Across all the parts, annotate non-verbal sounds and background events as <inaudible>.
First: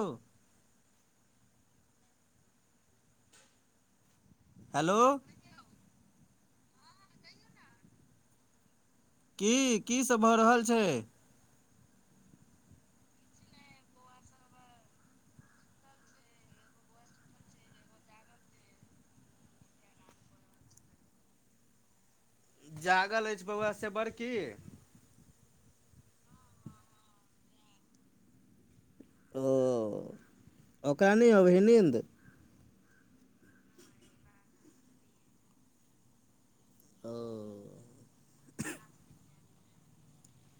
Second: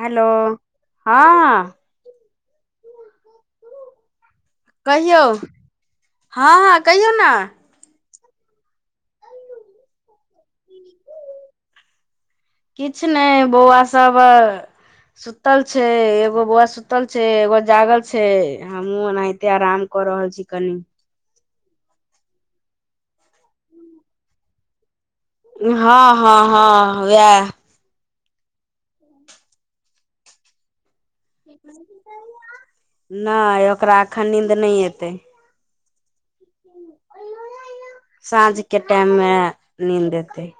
Hello हँ hello कहियौ हँ हँ कहियौ ने की की सब भऽ रहल छय किछ नहि बौआ सब सुतल छै एगो बौआ सुतल छै एगो जागल छै हमहुँ ओनाहिते आराम कऽ रहल छी कनी जागल अछि बौआ से बड़की हँ हँ हँ उएह ओ ओकरा नय अबेहइ निन्द नय ओकरा एखन निन्द नय एतै ओ साँझके टाइम में निन्द एतैइ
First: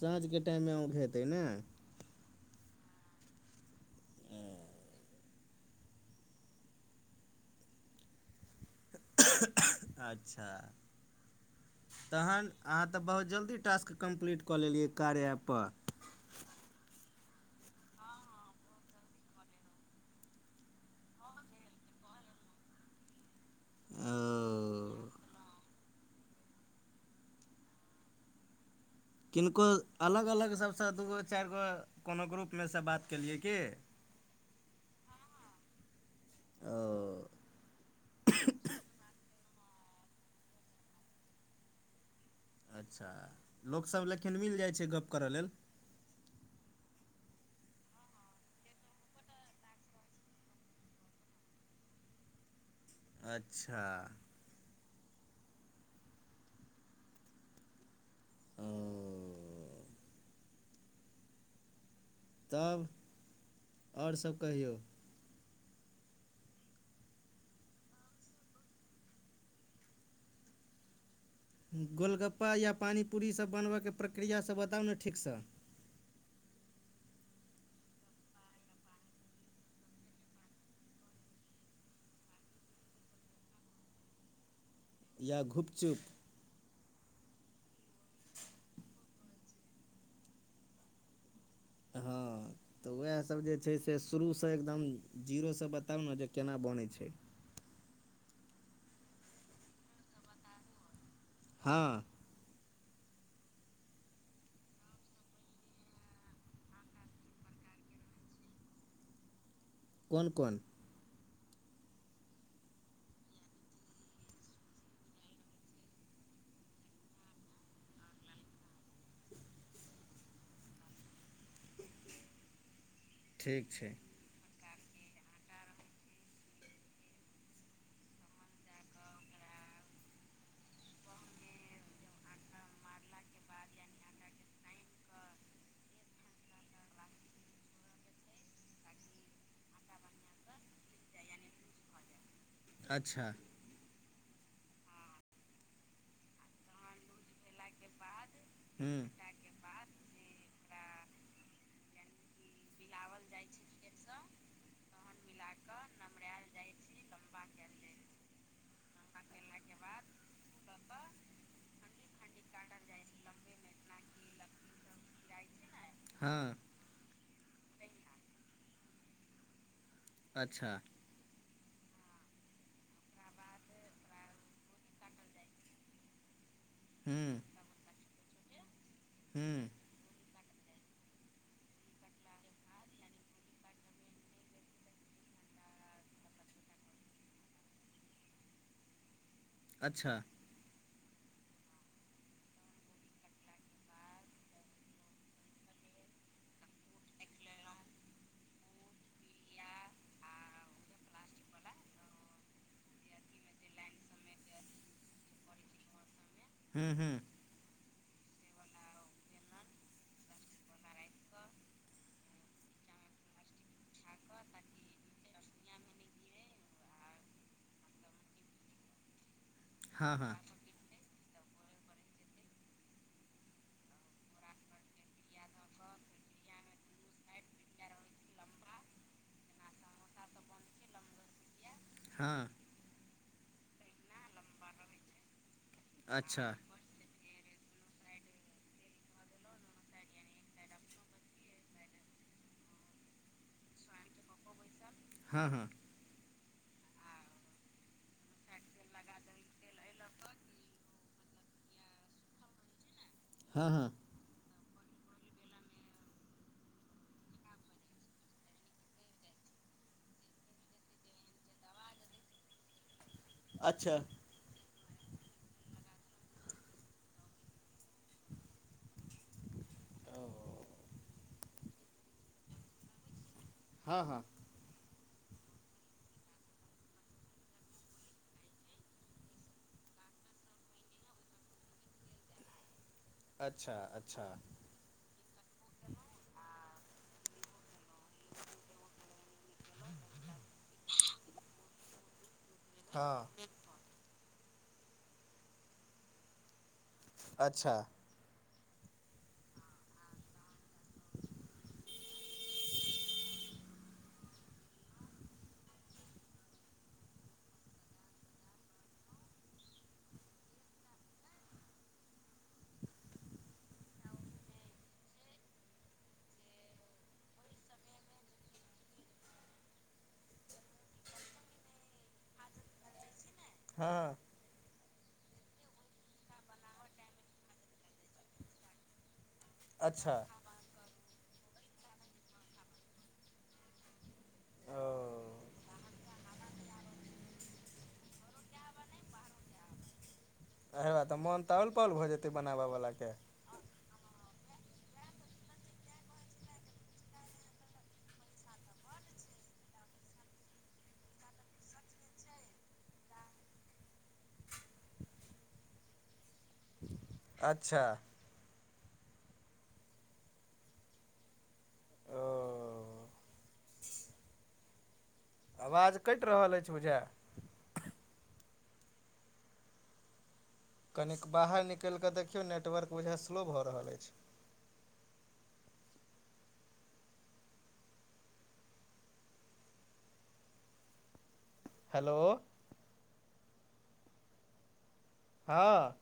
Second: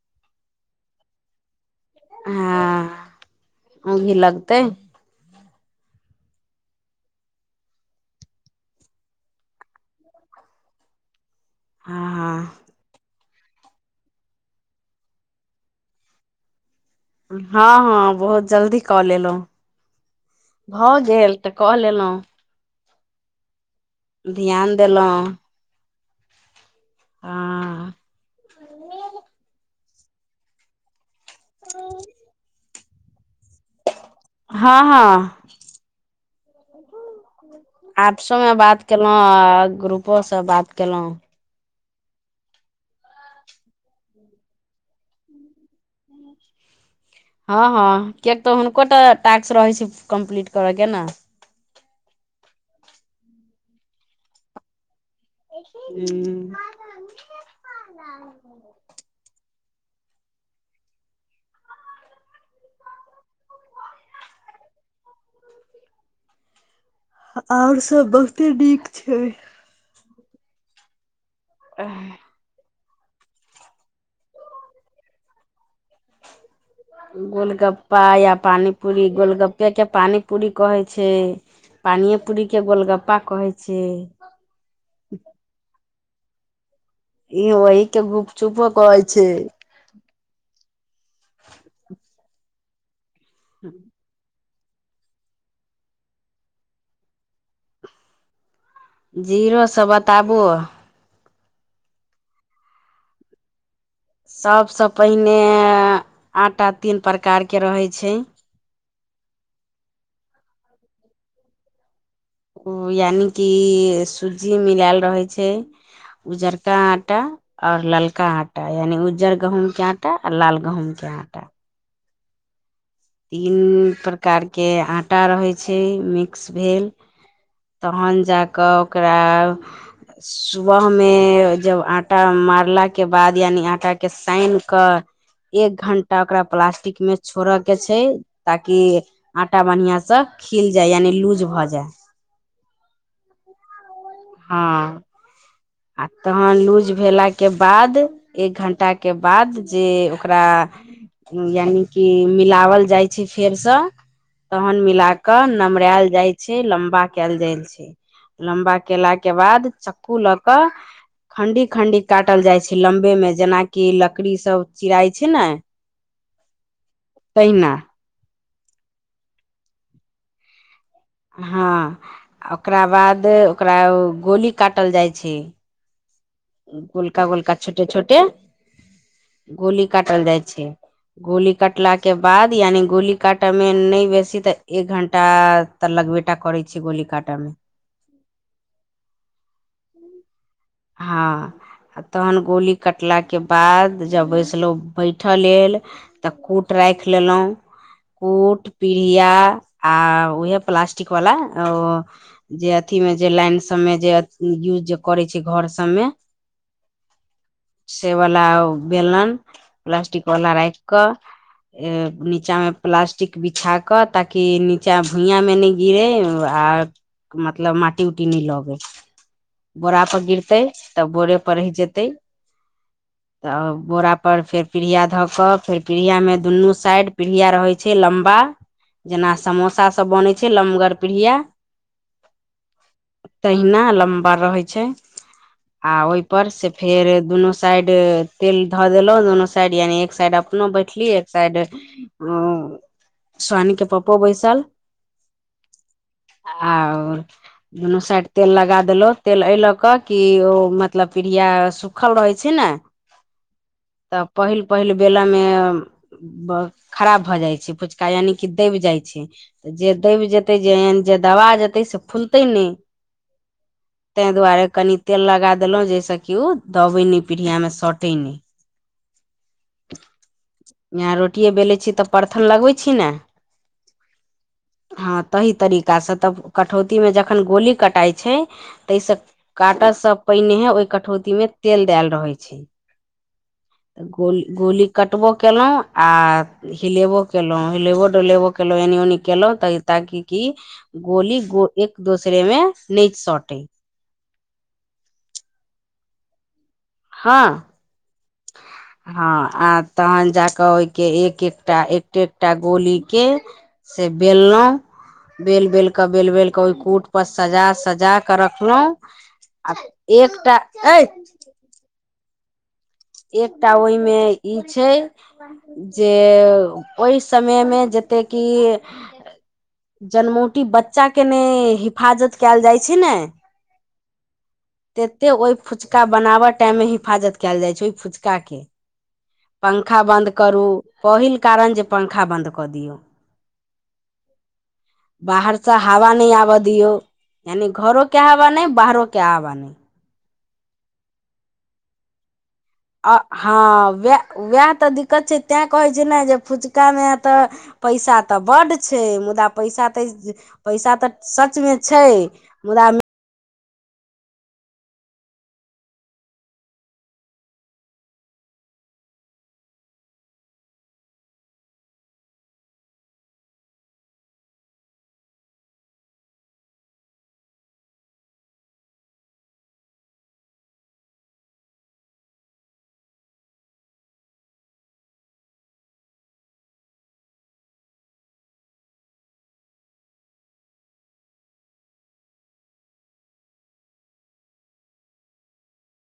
साँझके टाइम में अउंघेतइ ने हँ ओंघि लगतै अच्छा हँ हँ तहन अहाँ तऽ बहुत जल्दी टास्क कम्प्लीट कऽ लेलियै कार्य ऐप प हँ हँ बहुत जल्दी कऽ लेलहुँ भऽ गेल तऽ क लेलहुँ ध्यान ओ देलहुँ आ किनको अलग अलग सभसँ दूगो चाइर गो कोनो ग्रुपमेसँ बात केलियै की हँ हँ ओ आप्सो में बात केलहुं आ ग्रुपो से बात केलहु अच्छा लोकसभ लेकिन मिल जाइ छय गप्प करऽ लेल हँ हँ किएक तऽ हुनको टा टास्क रहै छय कम्प्लीट करैके ने अच्छा हूं <inaudible> ओ तब आओर सब कहियौ आओर सब बहुते नीक छै हूं गोलगप्पा या पानीपूरीसभ बनबयके प्रक्रियासभ बताउ न ठीकसँ <inaudible> गोलगप्पा या पानी पूरी गोलगप्पे के पानी पूरी कहै छै पानिये पूरीके गोलगप्पा कहै छै या घुपचुप ई ओहि के गुपचुपो कहै छै हँ तऽ उएहसभ जे छै से शुरूसँ एकदम जीरोसँ बताउ न जे केना बनै छै जीरोसँ बताबु हँ सबसँ पहिने आटा तीन प्रकारके रहै छै कोन कोन ओ यानिकि सुजी मिलायल रहै छै उजरका आटा आओर ललका आटा आय एनि उज्जर गहूँमके आटा आ लाल गहूँमके आटा तीन ठीक छै प्रकारके आटा रहै छै मिक्स भेल तहन जा कऽ ओकरा सुबह मे जब आटा मारलक के बाद यानि आटा के साइन कऽ एक घंटा ओकरा प्लास्टिक में छोड़य के छै ताकि आटा बढ़िया सं खिल जाय यानि लूज भऽ जाय अच्छा हँ आ तहन लूज भेला के बाद एक घंटा हूँ के बाद जे ओकरा यानिकि मिलाओल जाय छै फेरसँ तहन मिला क नमरायल जाय छै लम्बा क‌एल जाय छै लम्बा केला के बाद चक्कू लऽ कऽ खण्डी खण्डी काटल जाइ छैय लम्बेमे जेनाकि लकड़ी सब चिराइ छै न हँ तहिना अच्छा हँ ओकरा बाद ओकरा गोली काटल जाइ छैय गोलका हूँ गोलका छोटे छोटे हूँ गोली काटल जाइ छैय गोली कटलाके बाद यानि गोली काटयमे नहि बेसी तऽ एक घण्टा तऽ लगबेटा करे छैय गोली काटऽ मे अच्छा हँ आ तहन गोली कटलाके बाद जब बैसलौ बैठय लेल तऽ कूट राखि लेलौ कूट पीढ़िया आ उहे प्लास्टिक वाला ओ जे अथी मे जे लाइन सबमे जे यूज जे करै छै घर सबमे हूँ हूँ से बला बेलन प्लास्टिक वला राख कऽ नीचा में प्लास्टिक बिछा के ताकि नीचा भुइया में नैय गिरे आ मतलब माटी उटी नय लगै हँ हँ पगीरतै तब बोरे पर रहि जेते तऽ बोरा पर फेर पीढ़िया धऽ क फेर पीढ़िया मे दुनू साइड पीढ़िया रहै छय लम्बा जेना समोसासब बनैत छै लमगर पिढिंया हां तहिना लम्बा रहै छय आ अच्छा ओहिपर से फेर दुनू साइड तेल धऽ देलहुँ दुनू साइड यानि एक साइड अपनो बैठली एक साइड ओ स्वानी के पप्पो बैसल हँ हँ आ दुनू साइड तेल लगा देलो तेल ऐलक क कि ओ मतलब प्रीया सुखल रहै छय ने हँ हँ तऽ पहिल पहिल बेला में ब खराब भऽ जाइ छै फुचका यानि कि दैबजाइ छय जे दैब जेतै जे एन जे दवा जेतै तैह से फुलतै नय अच्छा तैय दुआरे कनि तेल लगा देलहुँ जाहिसँ कि ओ दबै नहि पीढ़आ में शतै तीनी यहाँ रोटिए बेलै छी तऽ परथन लगबै छी ने हँ हँ हँ तहि तरीकासँ तब कटौती में जखन गोली कटाइ छै ताहिसँ काटल सब पहिने हे ओहि कटौती में तेल दैल रहै छै अच्छा तऽ अच्छा गोली गोली कटबो केलहुँ आ हिलेबो केलहुँ हिलेबो डुलेबो केलहुँ एनी उनी केलहुँ तऽ ताकि की गोली गो एक दोसरे मे नै हँ सटै अच्छा हँ हँ आ तहन जा कऽ ओहिके एक एकटा एक एकटा गोली के से बेललहुँ बेल बेल क बेल बेल कऽ ओहि कूट पर सजा सजा कऽ रखलहुं आ एकटा अइ एकटा ओहिमे ई छय जे ओहि समयमें जतेक कि जनमोटी बच्चा के ने हिफाजत कयल जाइ छय ने हँ तते ओहि फुचका बनाव टाइम में हिफाजत कयल जाय छय फुचका के पंखा अच्छा बन्द करू पहिल कारण जे पंखा बन्द कऽ दियौ ओ बाहर स हवा न आवा दियो यानि घरो के हवा नै बाहरो के हवा नै हे तऽ मन तऽल पल भऽ जेतै बनाबऽ बला आ हँ वएह उएह तऽ दिक्कत छै तैं कहैत छै ने जे फुचकामे तऽ पैसा तऽ बड़ छै मुदा पैसा तऽ पैसा तऽ सचमे छै मुदा अच्छा। ओ आवाज कैट रहल अइछ बुझए कनिक बाहर निकैल कऽ देखियौ नेटवर्क बुझए स्लो भऽ रहल अइछ हेलो। हँ।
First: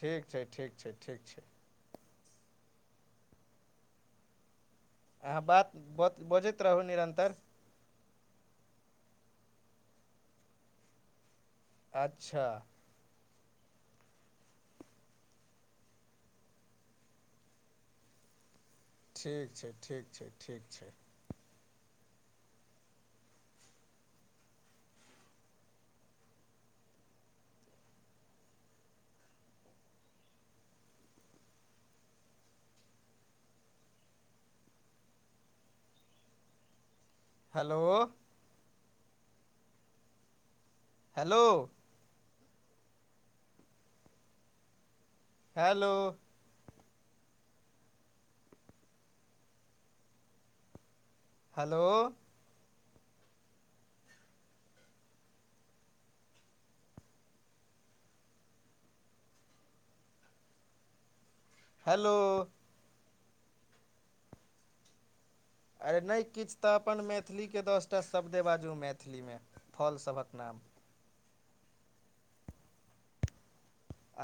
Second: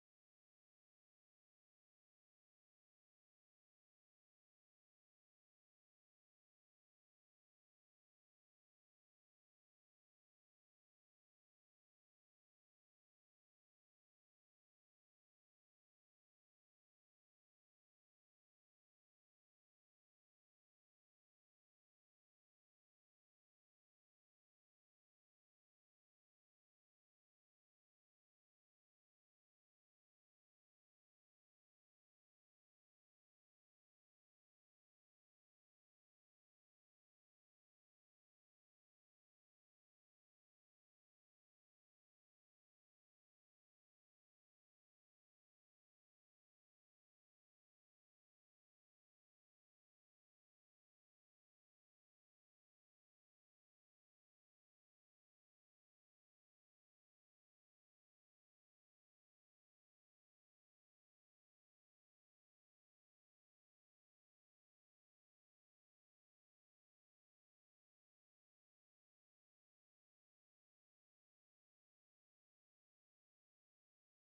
ठीक छै, ठीक छै, ठीक छै। अहाँ बात, बजैत रहू, निरन्तर अच्छा। ठीक छै, ठीक छै, ठीक छै। Hello. Hello. Hello. Hello. Hello. अरे नहि किछु तऽ अपन मैथिली के दसटा शब्द बाजू मैथिलीमे। फलसभकऽ नाम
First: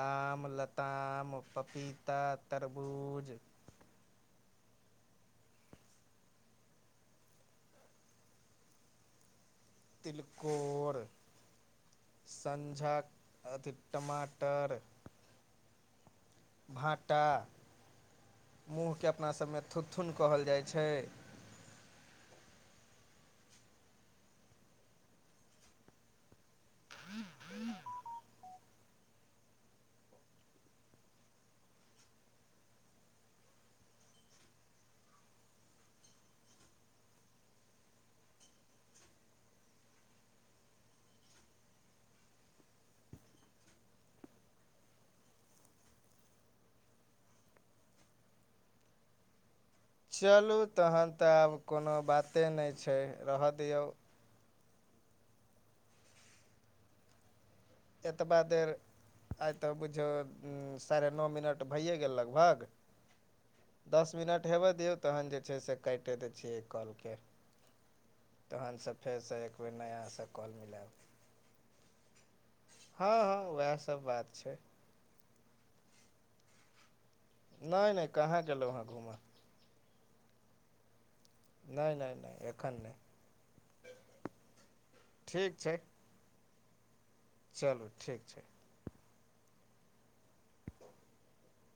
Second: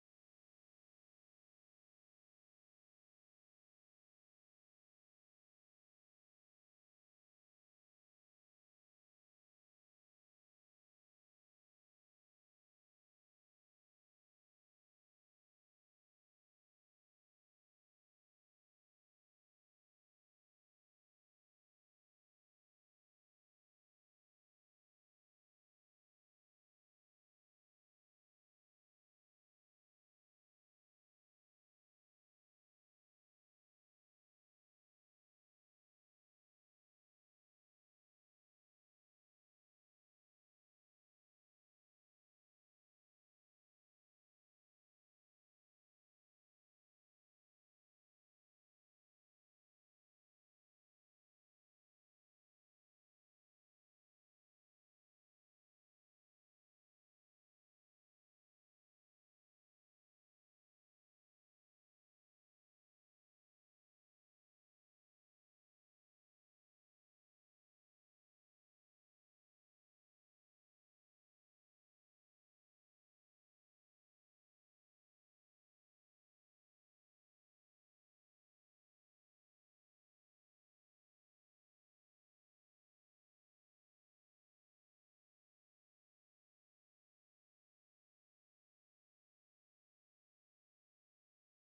आम, लताम, पपीता, तरबूज। तिलकोर सँझा अथि टमाटर भाँटा मुंग अपनासभमे थुथुन कहल जाइ छै। चलू तहन तऽ आब कोनो बाते नहि छै, रहऽ दियौ। एतबा देर आइ तऽ बुझियो साढ़े नओ मिनट भैए गेल लगभग। दस मिनट हेबै दियौ तहन जे छै से काइटए दै छियै एहि कॉल केँ तहनसँ फेरसे एकबेर नयासँ कॉल मिलायब हँ उएह सभ बात छै। नहि नहि कहाँ गेलहुँ ह्म घूमय नहि, नहि, एखन नहि ठीक छै। चलू, ठीक छै। <inaudible>